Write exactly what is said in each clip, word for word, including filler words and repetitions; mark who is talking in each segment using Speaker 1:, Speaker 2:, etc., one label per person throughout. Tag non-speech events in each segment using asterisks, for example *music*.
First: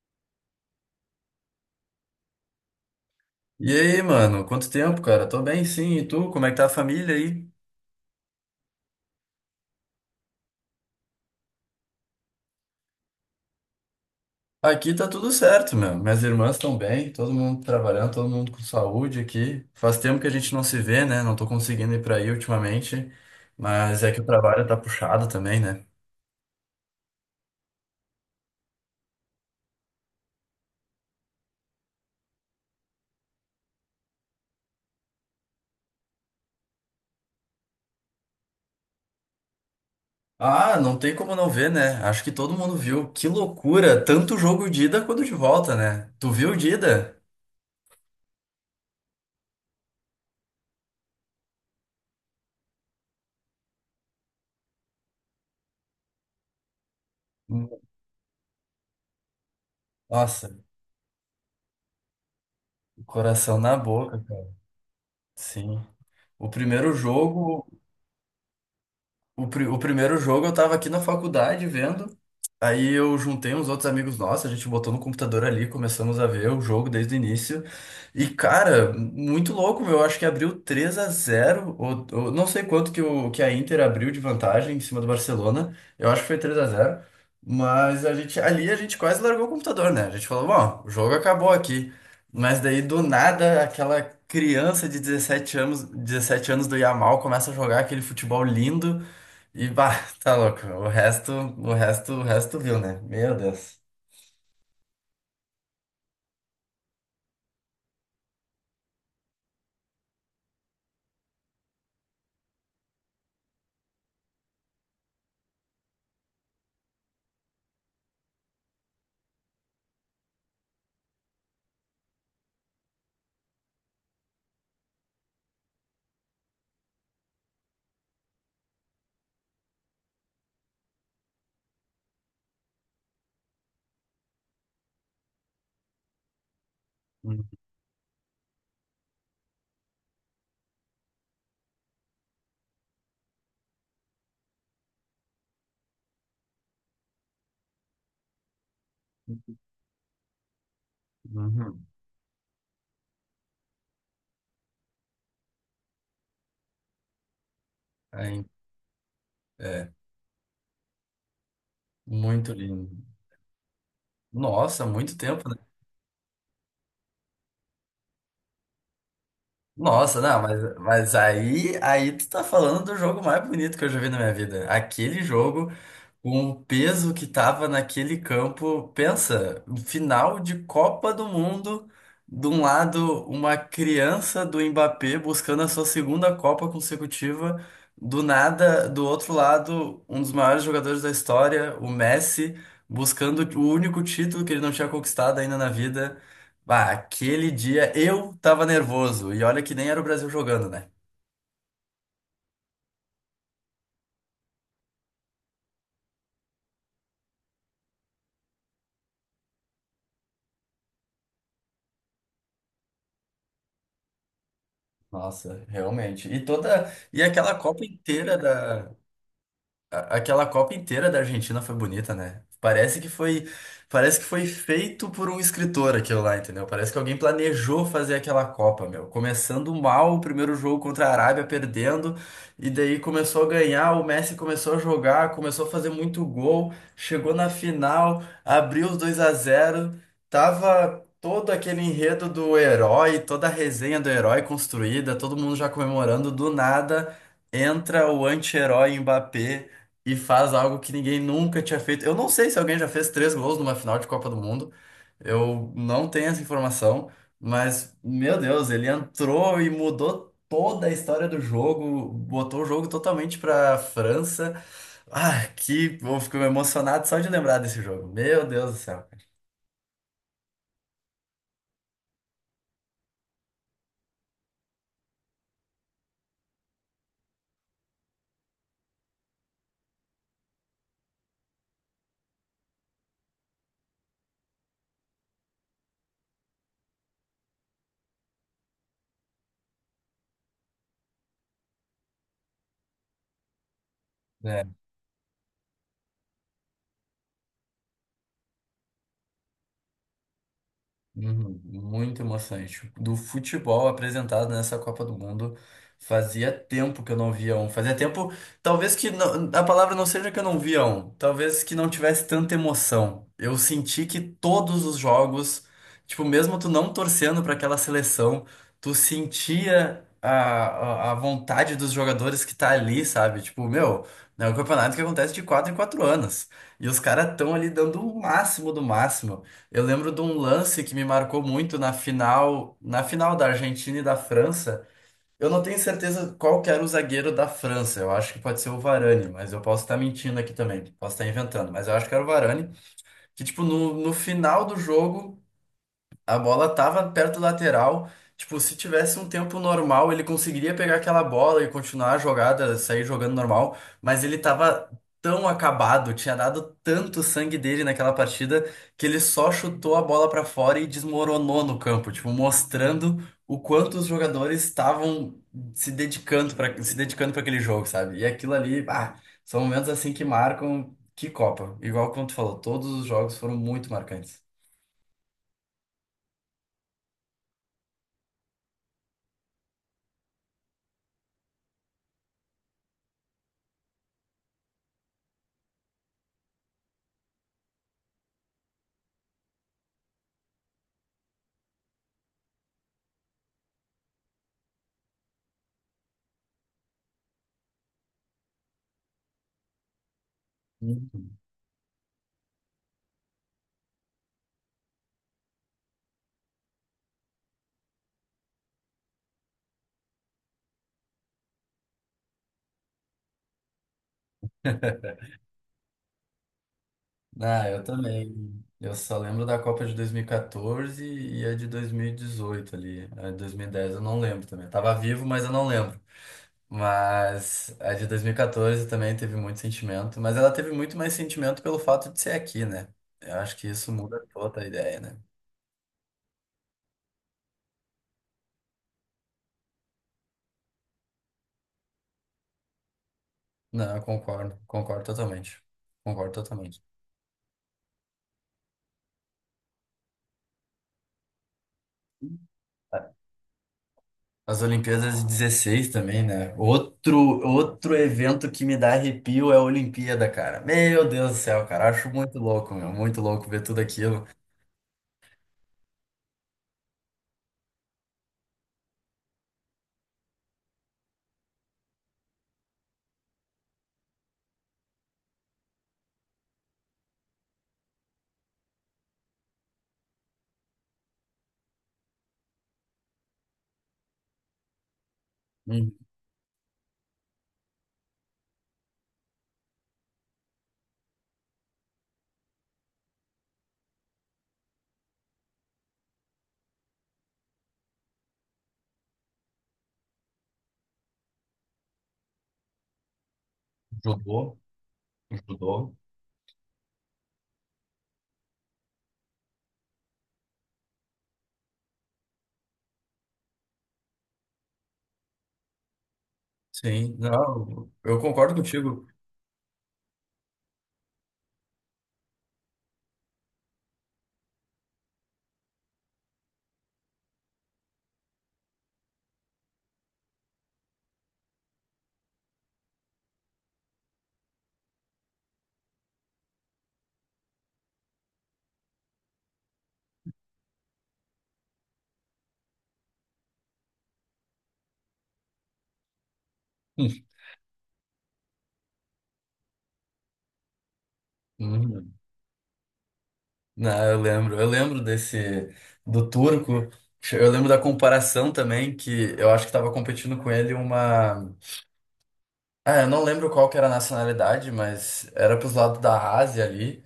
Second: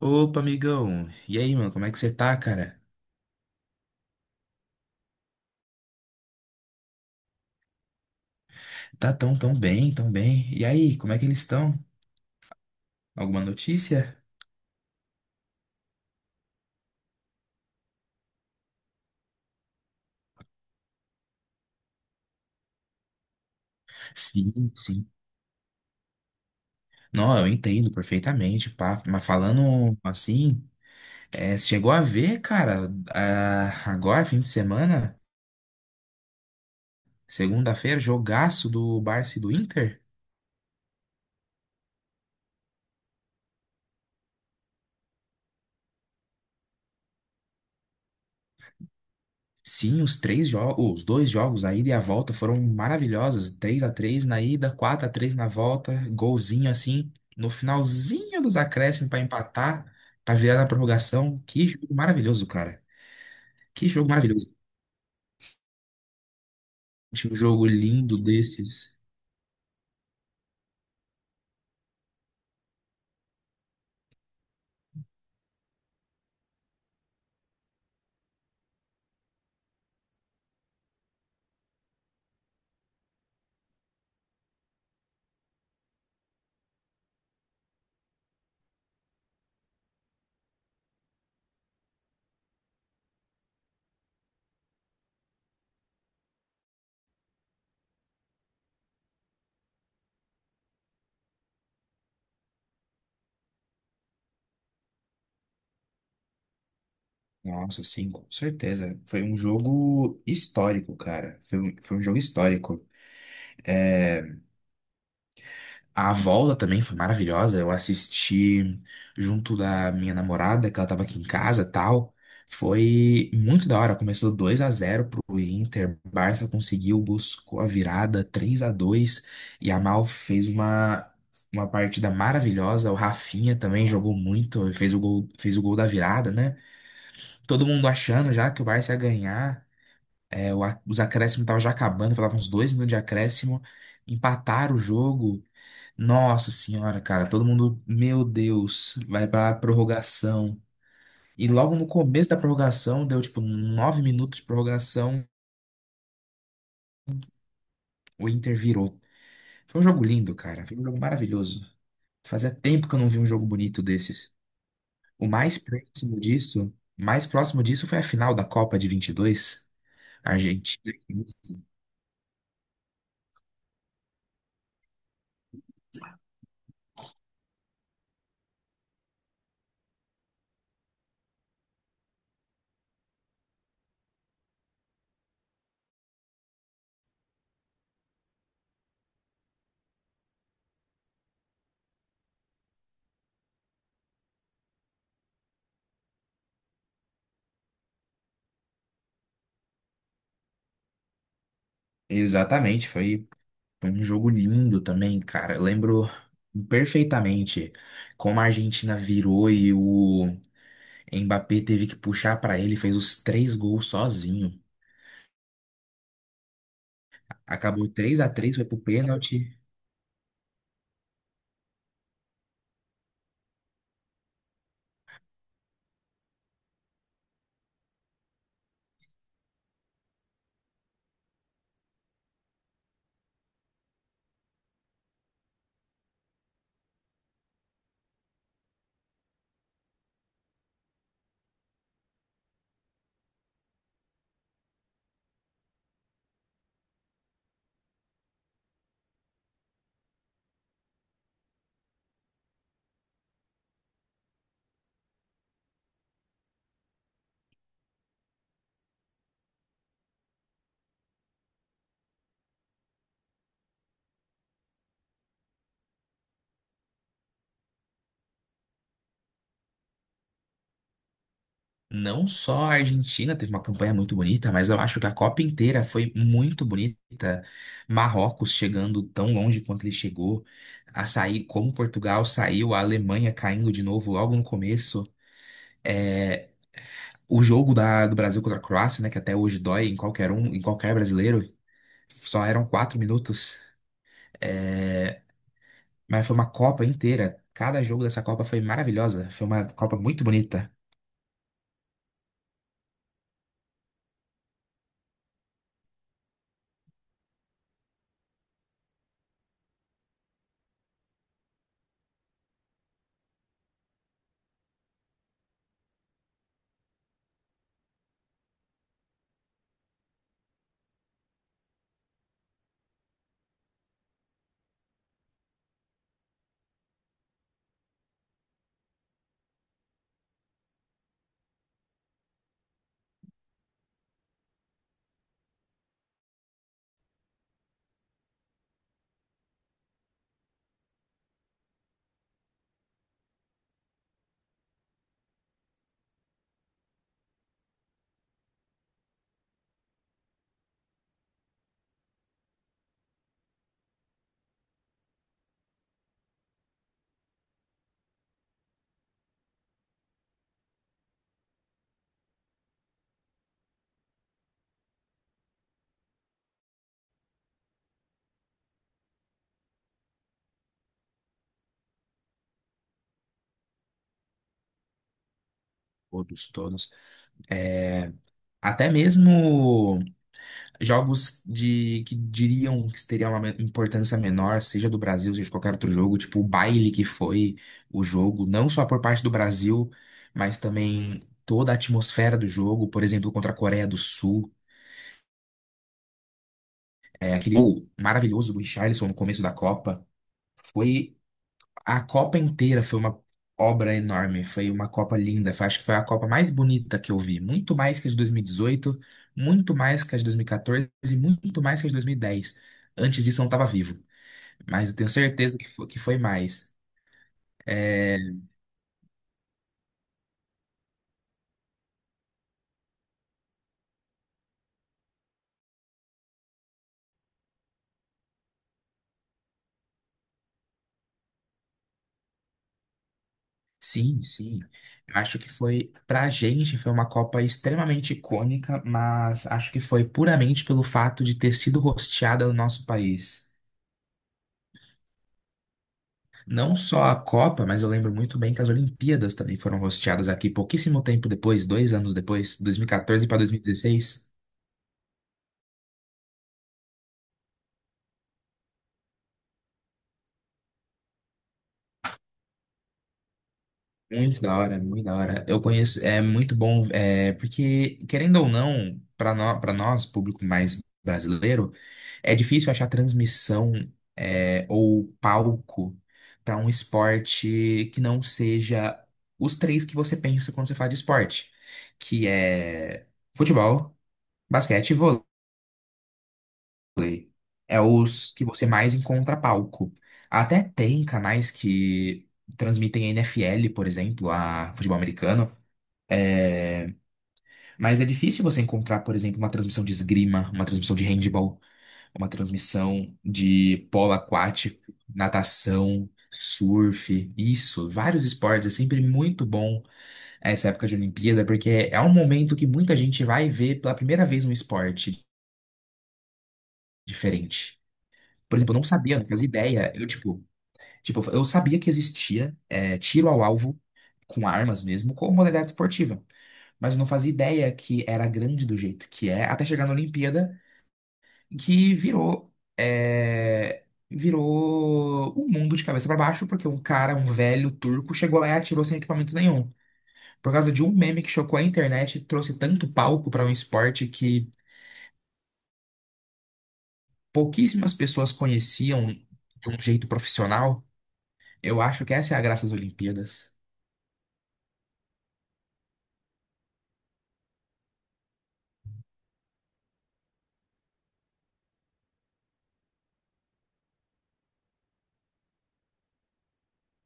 Speaker 1: Opa, amigão. E aí, mano, como é que você tá, cara?
Speaker 2: E aí, mano? Quanto tempo, cara? Tô bem, sim. E tu? Como é que tá a família aí?
Speaker 1: Tá tão, tão bem, tão bem. E aí, como é que eles estão? Alguma notícia?
Speaker 2: Aqui tá tudo certo, meu. Minhas irmãs estão bem, todo mundo trabalhando, todo mundo com saúde aqui. Faz tempo que a gente não se vê, né? Não tô conseguindo ir pra aí ultimamente, mas é que o trabalho
Speaker 1: Sim,
Speaker 2: tá
Speaker 1: sim.
Speaker 2: puxado também, né?
Speaker 1: Não, eu entendo perfeitamente, pá. Mas falando assim, é, você chegou a ver, cara, ah, agora, fim de semana, segunda-feira, jogaço do Barça e do Inter?
Speaker 2: Ah, não tem como não ver, né? Acho que todo mundo viu. Que loucura! Tanto jogo de ida quanto de volta, né? Tu viu o de ida?
Speaker 1: Sim, os três jogos, os dois jogos, a ida e a volta, foram maravilhosos. três a três na ida, quatro a três na volta, golzinho assim, no finalzinho dos acréscimos para empatar, para
Speaker 2: Nossa,
Speaker 1: virar na prorrogação. Que jogo maravilhoso, cara.
Speaker 2: coração na
Speaker 1: Que jogo
Speaker 2: boca, cara.
Speaker 1: maravilhoso.
Speaker 2: Sim. O primeiro
Speaker 1: Tinha um jogo
Speaker 2: jogo.
Speaker 1: lindo desses.
Speaker 2: O, pri- o primeiro jogo eu tava aqui na faculdade vendo. Aí eu juntei uns outros amigos nossos, a gente botou no computador ali, começamos a ver o jogo desde o início. E, cara, muito louco, meu. Eu acho que abriu três a zero ou, ou não sei quanto que, o, que a Inter abriu de vantagem em cima do Barcelona. Eu acho que foi três a zero. Mas a gente, ali a gente quase largou o computador, né? A gente falou, bom, o jogo acabou aqui. Mas daí, do nada, aquela criança de dezessete anos, dezessete anos do Yamal começa a jogar aquele futebol lindo. E bah, *laughs* tá louco. O resto, o resto, o resto viu, né? Meu Deus.
Speaker 1: Nossa, sim, com certeza. Foi um jogo histórico, cara. Foi um, foi um jogo histórico. É, A volta também foi maravilhosa. Eu assisti junto da minha namorada, que ela tava aqui em casa, tal. Foi muito da hora. Começou dois a zero pro Inter. Barça conseguiu, buscou a virada três a dois e a Mal fez uma uma partida maravilhosa. O Rafinha também jogou muito, fez o gol, fez o gol da virada, né?
Speaker 2: Uhum.
Speaker 1: Todo mundo achando já que o Barça ia ganhar. É, o a- os acréscimos estavam já acabando, faltavam uns dois minutos de acréscimo. Empataram o jogo. Nossa senhora, cara, todo mundo, meu Deus, vai pra prorrogação. E logo no
Speaker 2: Uhum.
Speaker 1: começo da prorrogação, deu tipo nove minutos de prorrogação, o
Speaker 2: Aí,
Speaker 1: Inter virou. Foi um
Speaker 2: é,
Speaker 1: jogo lindo, cara, foi um jogo maravilhoso.
Speaker 2: muito
Speaker 1: Fazia tempo
Speaker 2: lindo.
Speaker 1: que eu não vi um jogo bonito desses.
Speaker 2: Nossa, muito
Speaker 1: O
Speaker 2: tempo, né?
Speaker 1: mais próximo disso, mais próximo disso foi a final da Copa de vinte e dois,
Speaker 2: Nossa, não, mas,
Speaker 1: Argentina.
Speaker 2: mas aí, aí tu tá falando do jogo mais bonito que eu já vi na minha vida. Aquele jogo. Com o peso que tava naquele campo, pensa, um final de Copa do Mundo, de um lado uma criança do Mbappé buscando a sua segunda Copa consecutiva, do nada, do outro lado, um dos maiores jogadores da história, o Messi, buscando o único título que ele não tinha conquistado ainda na vida. Bah, aquele dia eu tava nervoso, e olha que nem era o Brasil jogando, né?
Speaker 1: Exatamente, foi foi um jogo lindo também, cara. Eu lembro perfeitamente como a Argentina virou e o Mbappé teve que puxar pra ele, fez os três gols sozinho.
Speaker 2: Nossa, realmente. E toda, e aquela Copa
Speaker 1: Acabou três a
Speaker 2: inteira
Speaker 1: três, foi pro
Speaker 2: da
Speaker 1: pênalti.
Speaker 2: a- aquela Copa inteira da Argentina foi bonita, né? Parece que foi, parece que foi feito por um escritor aquilo lá, entendeu? Parece que alguém planejou fazer aquela Copa, meu. Começando mal o primeiro jogo contra a Arábia, perdendo, e daí começou a ganhar, o Messi começou a jogar, começou a fazer muito gol, chegou na final, abriu os dois a zero. Tava todo aquele enredo do herói, toda a resenha do herói construída, todo mundo já comemorando do nada. Entra o anti-herói Mbappé e faz algo que ninguém nunca tinha feito. Eu não sei se alguém já fez três gols numa final de Copa do Mundo. Eu não tenho essa informação, mas, meu Deus, ele entrou e mudou toda a história do jogo, botou o jogo totalmente pra França. Ah, que, eu fico emocionado só de lembrar desse jogo. Meu Deus do céu.
Speaker 1: Não só a Argentina teve uma campanha muito bonita, mas eu acho que a Copa inteira foi muito bonita. Marrocos chegando tão longe quanto ele chegou, a sair como Portugal saiu, a Alemanha caindo de novo logo no começo. É, o jogo da- do Brasil contra a Croácia, né, que até hoje dói em qualquer um, em qualquer brasileiro, só eram quatro minutos. É, Mas foi uma Copa inteira. Cada jogo dessa Copa foi maravilhosa. Foi uma Copa muito bonita.
Speaker 2: Uhum. Muito emocionante. Do futebol apresentado nessa Copa do Mundo, fazia tempo que eu não via um. Fazia tempo, talvez que não- a palavra não seja que eu não via um, talvez que não tivesse tanta emoção. Eu senti que todos os jogos, tipo, mesmo tu não torcendo para aquela seleção, tu sentia a, a, a vontade dos jogadores que tá ali, sabe? Tipo, meu, é um campeonato que acontece de quatro em quatro anos. E os caras estão ali dando o máximo do máximo. Eu lembro de um lance que me marcou muito na final, na final, da Argentina e da França. Eu não tenho certeza qual que era o zagueiro da França. Eu acho que pode ser o Varane, mas eu posso estar mentindo aqui também. Posso estar inventando, mas eu acho que era o Varane. Que, tipo, no, no final do jogo. A bola tava perto do lateral. Tipo, se tivesse um tempo normal, ele conseguiria pegar aquela bola e continuar a jogada, sair jogando normal. Mas ele tava tão acabado, tinha dado tanto sangue dele naquela partida, que ele só chutou a bola pra fora e desmoronou no campo. Tipo, mostrando o quanto os jogadores estavam se dedicando para se dedicando para aquele jogo, sabe? E aquilo ali, ah, são momentos assim que marcam que Copa. Igual como tu falou, todos os jogos foram muito marcantes.
Speaker 1: Todos, todos. É, até mesmo jogos de que diriam que teriam uma me- importância menor, seja do Brasil, seja de qualquer outro jogo, tipo o baile que foi o jogo, não só por parte do Brasil, mas também toda a atmosfera do jogo, por exemplo, contra a Coreia do Sul, é, aquele gol maravilhoso do Richarlison no começo da Copa. Foi
Speaker 2: Uhum.
Speaker 1: A Copa inteira foi uma obra enorme, foi uma Copa linda. foi- Acho que foi a Copa mais bonita que eu vi. Muito mais que a de dois mil e dezoito, muito mais que a de dois mil e quatorze e quatorze e muito mais que a de dois mil e dez. Antes disso eu não estava vivo, mas eu tenho certeza que foi, que foi mais.
Speaker 2: Ah, eu
Speaker 1: É,
Speaker 2: também. Eu só lembro da Copa de dois mil e quatorze e a de dois mil e dezoito ali. A de dois mil e dez eu não lembro também. Eu tava vivo, mas eu não lembro. Mas a de dois mil e quatorze também teve muito sentimento, mas ela teve muito mais sentimento pelo fato de ser aqui, né? Eu acho que isso
Speaker 1: sim,
Speaker 2: muda toda
Speaker 1: sim.
Speaker 2: a ideia, né?
Speaker 1: Eu Acho que foi, pra gente, foi uma Copa extremamente icônica, mas acho que foi puramente pelo fato de ter sido hosteada no nosso país.
Speaker 2: Não, eu concordo, concordo totalmente. Concordo
Speaker 1: Não
Speaker 2: totalmente.
Speaker 1: só a Copa, mas eu lembro muito bem que as Olimpíadas também foram hosteadas aqui pouquíssimo tempo depois, dois anos depois, dois mil e quatorze para dois mil e dezesseis.
Speaker 2: As Olimpíadas de dezesseis também, né? Outro, outro evento que me dá arrepio é a Olimpíada, cara. Meu Deus do céu, cara. Acho muito louco, meu. Muito louco ver tudo aquilo.
Speaker 1: Muito da hora, muito da hora. Eu conheço, é muito bom, é, porque, querendo ou não, para nós, para nós, público mais brasileiro, é difícil achar transmissão, é, ou palco para um esporte que não seja os três que você pensa quando você fala de esporte, que é futebol, basquete e vôlei.
Speaker 2: Hum,
Speaker 1: Play. É os que você mais encontra palco. Até tem canais que transmitem N F L, por exemplo, a futebol americano. É, Mas é difícil você encontrar, por exemplo, uma transmissão de esgrima, uma transmissão de handball, uma transmissão de polo
Speaker 2: judô,
Speaker 1: aquático,
Speaker 2: um judô.
Speaker 1: natação, surf, isso, vários esportes. É sempre muito bom essa época de Olimpíada, porque é um momento que muita gente vai ver pela primeira vez um esporte
Speaker 2: Sim,
Speaker 1: diferente.
Speaker 2: não, eu concordo
Speaker 1: Por exemplo, eu não
Speaker 2: contigo.
Speaker 1: sabia, não fazia ideia. Eu, tipo, Tipo, eu sabia que existia é, tiro ao alvo com armas mesmo, como modalidade esportiva, mas não fazia ideia que era grande do jeito que é, até chegar na Olimpíada, que virou é, virou um mundo de cabeça pra baixo, porque um cara, um velho turco, chegou lá e atirou sem equipamento nenhum. Por causa de um meme que chocou a internet, trouxe tanto palco pra um esporte que pouquíssimas pessoas conheciam de um jeito profissional. Eu acho que
Speaker 2: Hum.
Speaker 1: essa é a graça das Olimpíadas.
Speaker 2: Não, eu lembro, eu lembro, desse do turco. Eu lembro da comparação também que eu acho que estava competindo com ele uma, ah, eu não lembro qual que era a nacionalidade, mas era pros lados da Ásia ali.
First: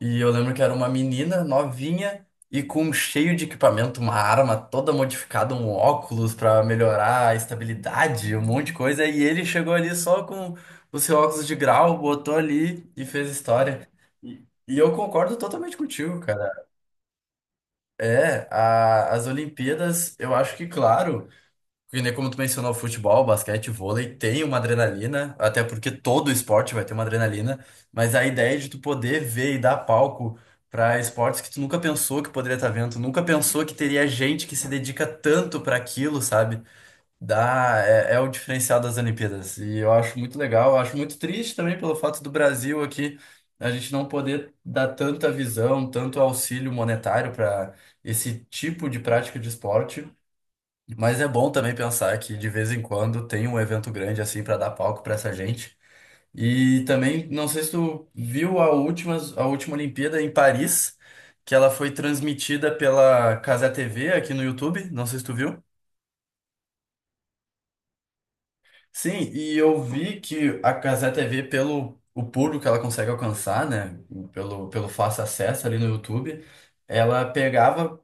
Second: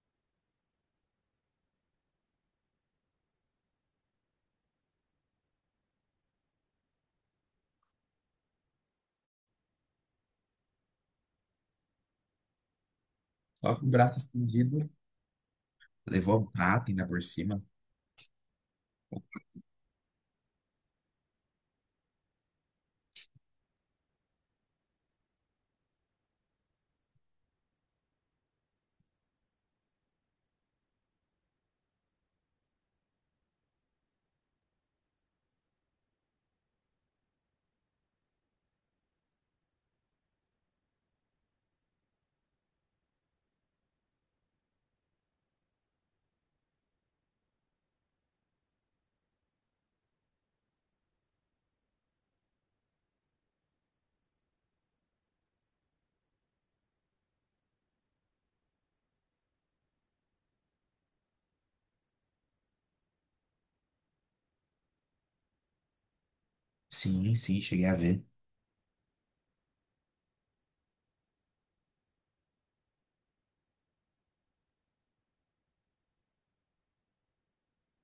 Speaker 2: E eu lembro que era uma menina novinha e com um cheio de equipamento, uma arma toda modificada, um óculos pra melhorar a estabilidade, um monte de coisa. E ele chegou ali só com o seu óculos de grau, botou ali e fez
Speaker 1: Só com
Speaker 2: história.
Speaker 1: o braço
Speaker 2: E e
Speaker 1: estendido.
Speaker 2: eu concordo totalmente contigo,
Speaker 1: Levou
Speaker 2: cara.
Speaker 1: a prata ainda por cima.
Speaker 2: É, a- as Olimpíadas, eu acho que, claro. Porque nem como tu mencionou, futebol, basquete, vôlei, tem uma adrenalina, até porque todo esporte vai ter uma adrenalina, mas a ideia de tu poder ver e dar palco para esportes que tu nunca pensou que poderia estar vendo, tu nunca pensou que teria gente que se dedica tanto para aquilo, sabe? Dá, é, é, o diferencial das Olimpíadas. E eu acho muito legal, eu acho muito triste também pelo fato do Brasil aqui a gente não poder dar tanta visão, tanto auxílio monetário para esse tipo de prática de esporte. Mas é bom também pensar que de vez em quando tem um evento grande assim para dar palco para essa gente. E também, não sei se tu viu a última, a última Olimpíada em Paris, que ela foi transmitida pela Casa T V aqui no YouTube, não sei se tu viu.
Speaker 1: Sim, sim, cheguei a ver.
Speaker 2: Sim, e eu vi que a Cazé T V, pelo o público que ela consegue alcançar, né? Pelo, pelo fácil acesso ali no YouTube, ela pegava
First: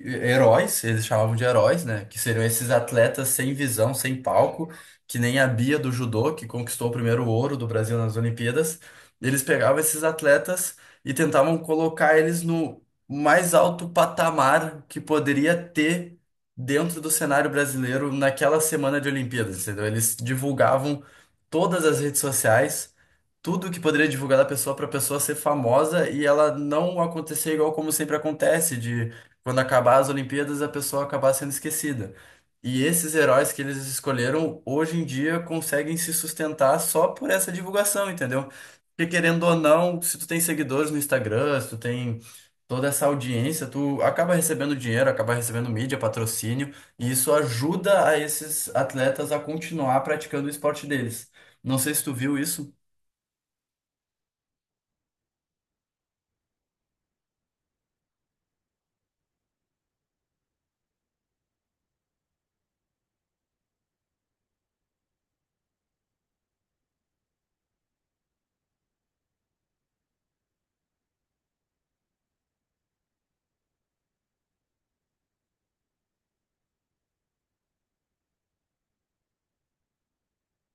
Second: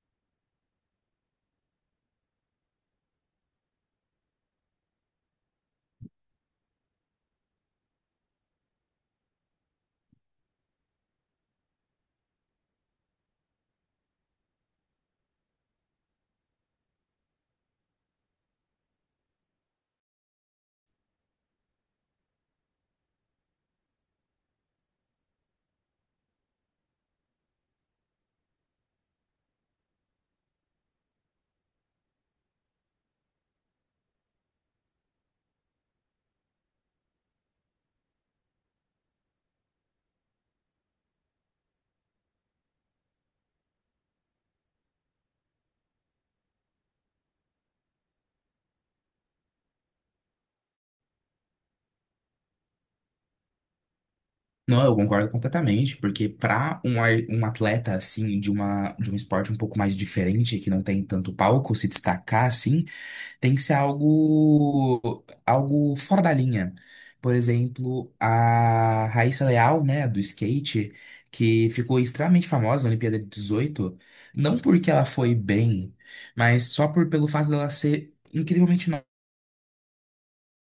Speaker 2: eh, heróis, eles chamavam de heróis, né? Que seriam esses atletas sem visão, sem palco, que nem a Bia do judô, que conquistou o primeiro ouro do Brasil nas Olimpíadas. Eles pegavam esses atletas e tentavam colocar eles no mais alto patamar que poderia ter dentro do cenário brasileiro naquela semana de Olimpíadas, entendeu? Eles divulgavam todas as redes sociais, tudo que poderia divulgar da pessoa para a pessoa ser famosa e ela não acontecer igual como sempre acontece, de quando acabar as Olimpíadas a pessoa acabar sendo esquecida. E esses heróis que eles escolheram hoje em dia conseguem se sustentar só por essa divulgação, entendeu? Porque querendo ou não, se tu tem seguidores no Instagram, se tu tem toda essa audiência, tu acaba recebendo dinheiro, acaba recebendo mídia, patrocínio, e isso ajuda a esses atletas a continuar praticando o esporte deles. Não sei se tu viu isso.
Speaker 1: Não, eu concordo completamente, porque para um, ar- um atleta assim de uma de um esporte um pouco mais diferente, que não tem tanto palco, se destacar assim, tem que ser algo algo fora da linha. Por exemplo, a Raíssa Leal, né, do skate, que ficou extremamente famosa na Olimpíada de dezoito, não porque ela foi bem, mas só por pelo fato dela ser incrivelmente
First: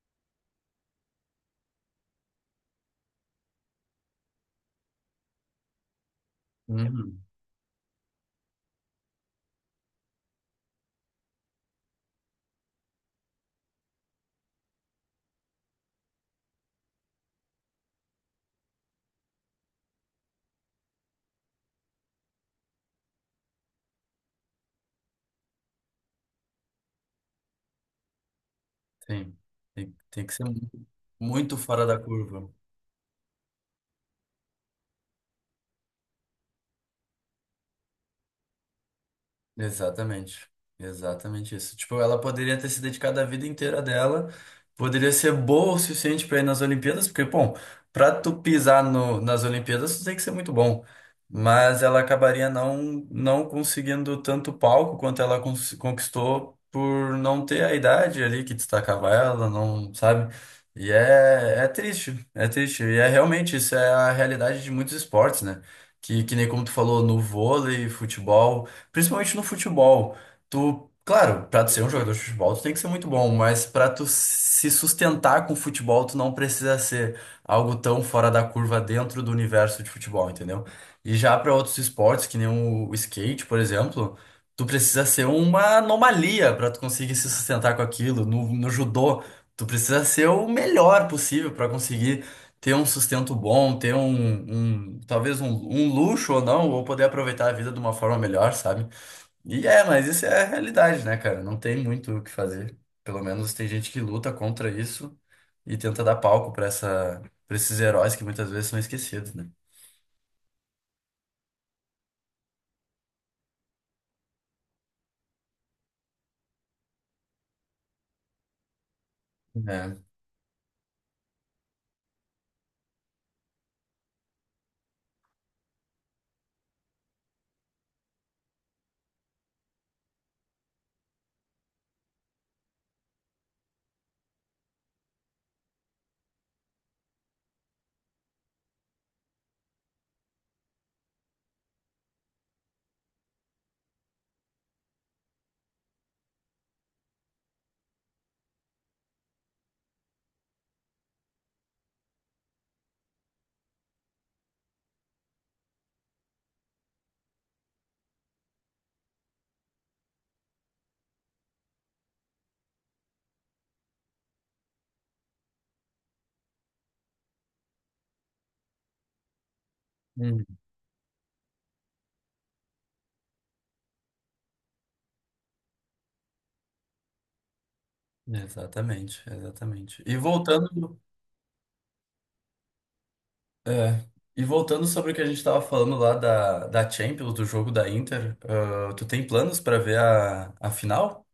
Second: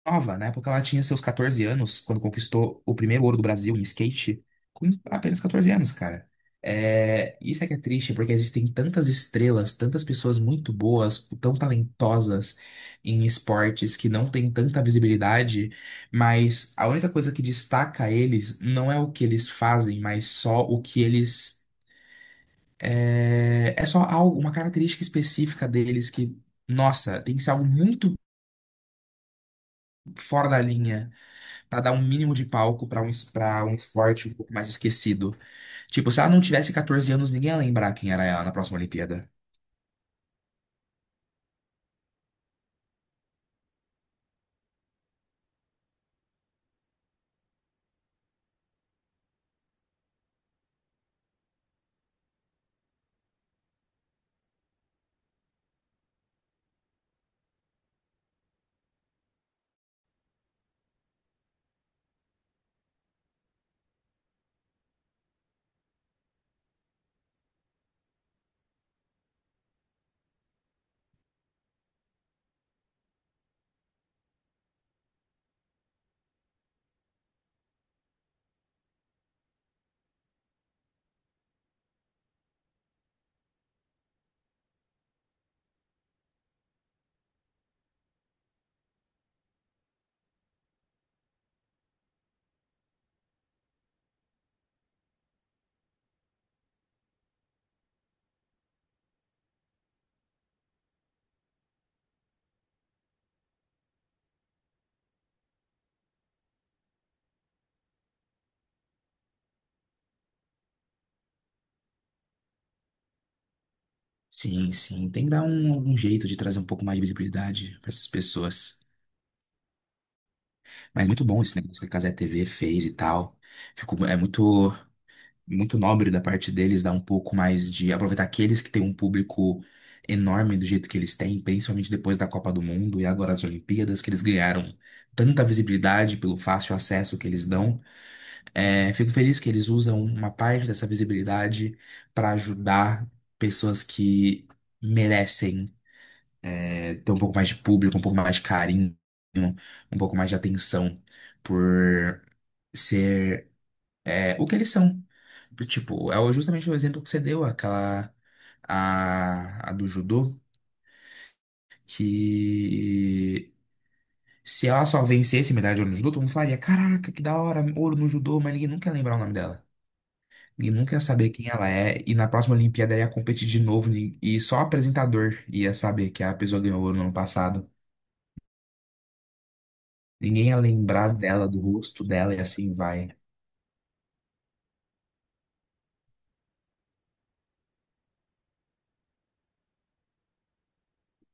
Speaker 1: nova. Na época ela tinha seus quatorze anos, quando conquistou o primeiro ouro do Brasil em skate, com apenas quatorze anos, cara.
Speaker 2: Uhum.
Speaker 1: É, isso é que é triste, porque existem tantas estrelas, tantas pessoas muito boas, tão talentosas em esportes que não têm tanta visibilidade, mas a única coisa que destaca eles não é o que eles fazem, mas só o que eles. É, é só algo, uma característica específica deles que, nossa, tem que ser algo muito
Speaker 2: Sim. Tem, tem que ser
Speaker 1: fora da linha.
Speaker 2: muito
Speaker 1: Pra
Speaker 2: fora
Speaker 1: dar
Speaker 2: da
Speaker 1: um mínimo de
Speaker 2: curva.
Speaker 1: palco pra um, es- pra um esporte um pouco mais esquecido. Tipo, se ela não tivesse catorze anos, ninguém ia lembrar quem era ela na próxima Olimpíada.
Speaker 2: Exatamente. Exatamente isso. Tipo, ela poderia ter se dedicado a vida inteira dela, poderia ser boa o suficiente para ir nas Olimpíadas, porque, bom, para tu pisar no, nas Olimpíadas, tu tem que ser muito bom. Mas ela acabaria não, não conseguindo tanto palco quanto ela cons- conquistou por não ter a idade ali que destacava ela, não, sabe? E é, é triste, é triste. E é realmente, isso é a realidade de muitos esportes, né? Que, que nem como tu falou, no vôlei, futebol. Principalmente no futebol. Tu, claro, pra tu ser um jogador de futebol, tu tem que ser muito bom, mas pra tu se sustentar com o futebol, tu não precisa ser algo tão fora da curva dentro do universo de futebol, entendeu? E já pra outros esportes, que nem o o skate, por exemplo, tu precisa ser uma anomalia pra tu conseguir se sustentar com aquilo. No, no, judô, tu precisa ser o melhor possível pra conseguir ter um sustento bom, ter um, um- talvez um, um luxo ou não, ou poder aproveitar a vida de uma forma melhor, sabe? E é, mas isso é a realidade, né, cara? Não tem muito o que fazer. Pelo menos tem gente que luta contra isso e tenta dar palco pra essa, para esses heróis que muitas vezes são esquecidos, né?
Speaker 1: Sim, sim. Tem que dar um, algum jeito de trazer um pouco mais de visibilidade pra essas pessoas.
Speaker 2: É.
Speaker 1: Mas muito bom esse negócio que a Cazé T V fez e tal. Ficou, é muito, muito nobre da parte deles dar um pouco mais de aproveitar aqueles que têm um público enorme do jeito que eles têm, principalmente depois da Copa do Mundo e agora as Olimpíadas, que eles ganharam tanta visibilidade pelo fácil acesso que eles dão. É, fico feliz que eles usam uma parte dessa visibilidade para ajudar pessoas que merecem é, ter um pouco mais de público, um pouco mais de carinho, um pouco mais de atenção por ser é, o que eles são. Tipo, é o- justamente o exemplo que você deu, aquela a, a do judô, que se ela só vencesse medalha de ouro no judô, todo mundo falaria, caraca, que da hora, ouro no judô, mas ninguém nunca ia lembrar o nome dela.
Speaker 2: Hum.
Speaker 1: E nunca ia saber quem ela é. E na próxima Olimpíada ia competir de novo. nin- E só o apresentador ia saber que a pessoa ganhou ouro no ano passado.
Speaker 2: Exatamente, exatamente. E
Speaker 1: Ninguém ia
Speaker 2: voltando,
Speaker 1: lembrar dela, do rosto dela e assim vai.
Speaker 2: é, e voltando sobre o que a gente tava falando lá da, da Champions, do jogo da Inter, ah, tu tem planos pra ver a, a final?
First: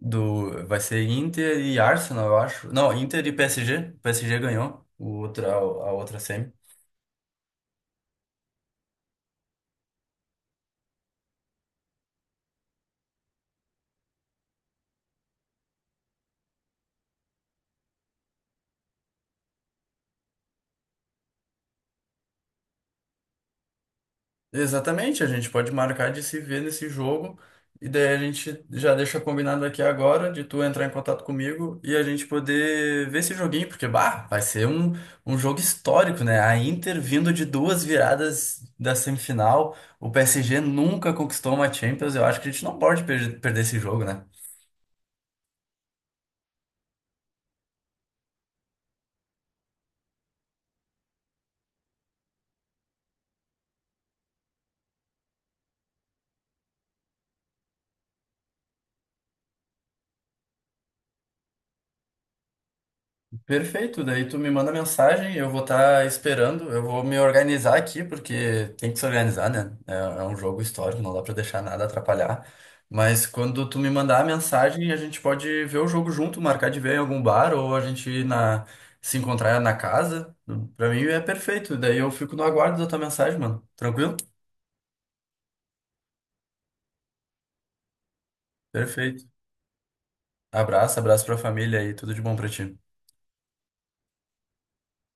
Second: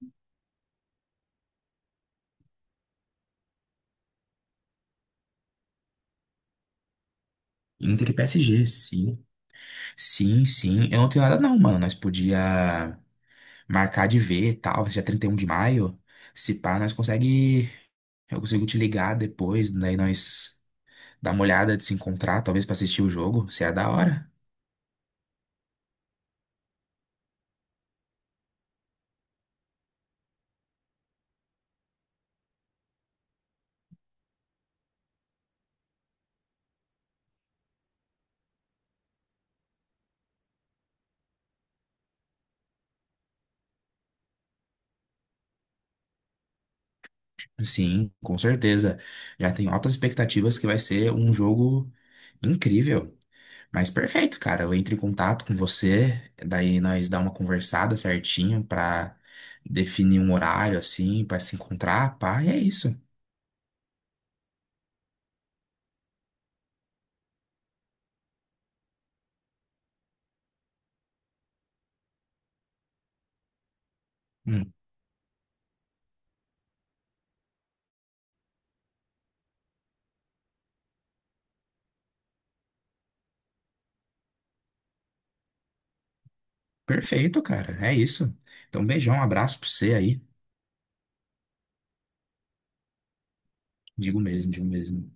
Speaker 2: Do, vai ser Inter e Arsenal, eu acho. Não, Inter e P S G. O P S G ganhou o outro, a, a outra semi.
Speaker 1: Inter e P S G, sim. Sim, sim. Eu não tenho nada não, mano. Nós podia marcar de ver e tal. Vai ser dia trinta e um de maio. Se pá, nós consegue. Eu consigo te ligar depois. Daí nós dá uma olhada de se encontrar, talvez pra assistir o jogo. se é da hora.
Speaker 2: Exatamente, a gente pode marcar de se ver nesse jogo e daí a gente já deixa combinado aqui agora de tu entrar em contato comigo e a gente poder ver esse joguinho, porque bah, vai ser um, um jogo histórico, né? A Inter vindo de duas viradas da semifinal, o P S G nunca conquistou uma Champions, eu acho que a gente não pode per- perder esse jogo, né?
Speaker 1: Sim, com certeza. Já tenho altas expectativas que vai ser um jogo incrível. Mas perfeito, cara. Eu entro em contato com você, daí nós dá uma conversada certinho pra definir um horário assim, pra se encontrar, pá, e é isso.
Speaker 2: Perfeito, daí tu me manda mensagem, eu vou estar esperando, eu vou me organizar aqui, porque tem que se organizar, né? É, é um jogo histórico, não dá pra deixar nada atrapalhar. Mas quando tu me mandar a
Speaker 1: Hum,
Speaker 2: mensagem, a gente pode ver o jogo junto, marcar de ver em algum bar, ou a gente ir na, se encontrar na casa. Pra mim é perfeito, daí eu fico no aguardo da tua mensagem, mano. Tranquilo?
Speaker 1: perfeito, cara. É isso. Então, beijão, um
Speaker 2: Perfeito.
Speaker 1: abraço pra você aí.
Speaker 2: Abraço, abraço pra família aí, tudo de bom pra ti.
Speaker 1: Digo mesmo, digo mesmo.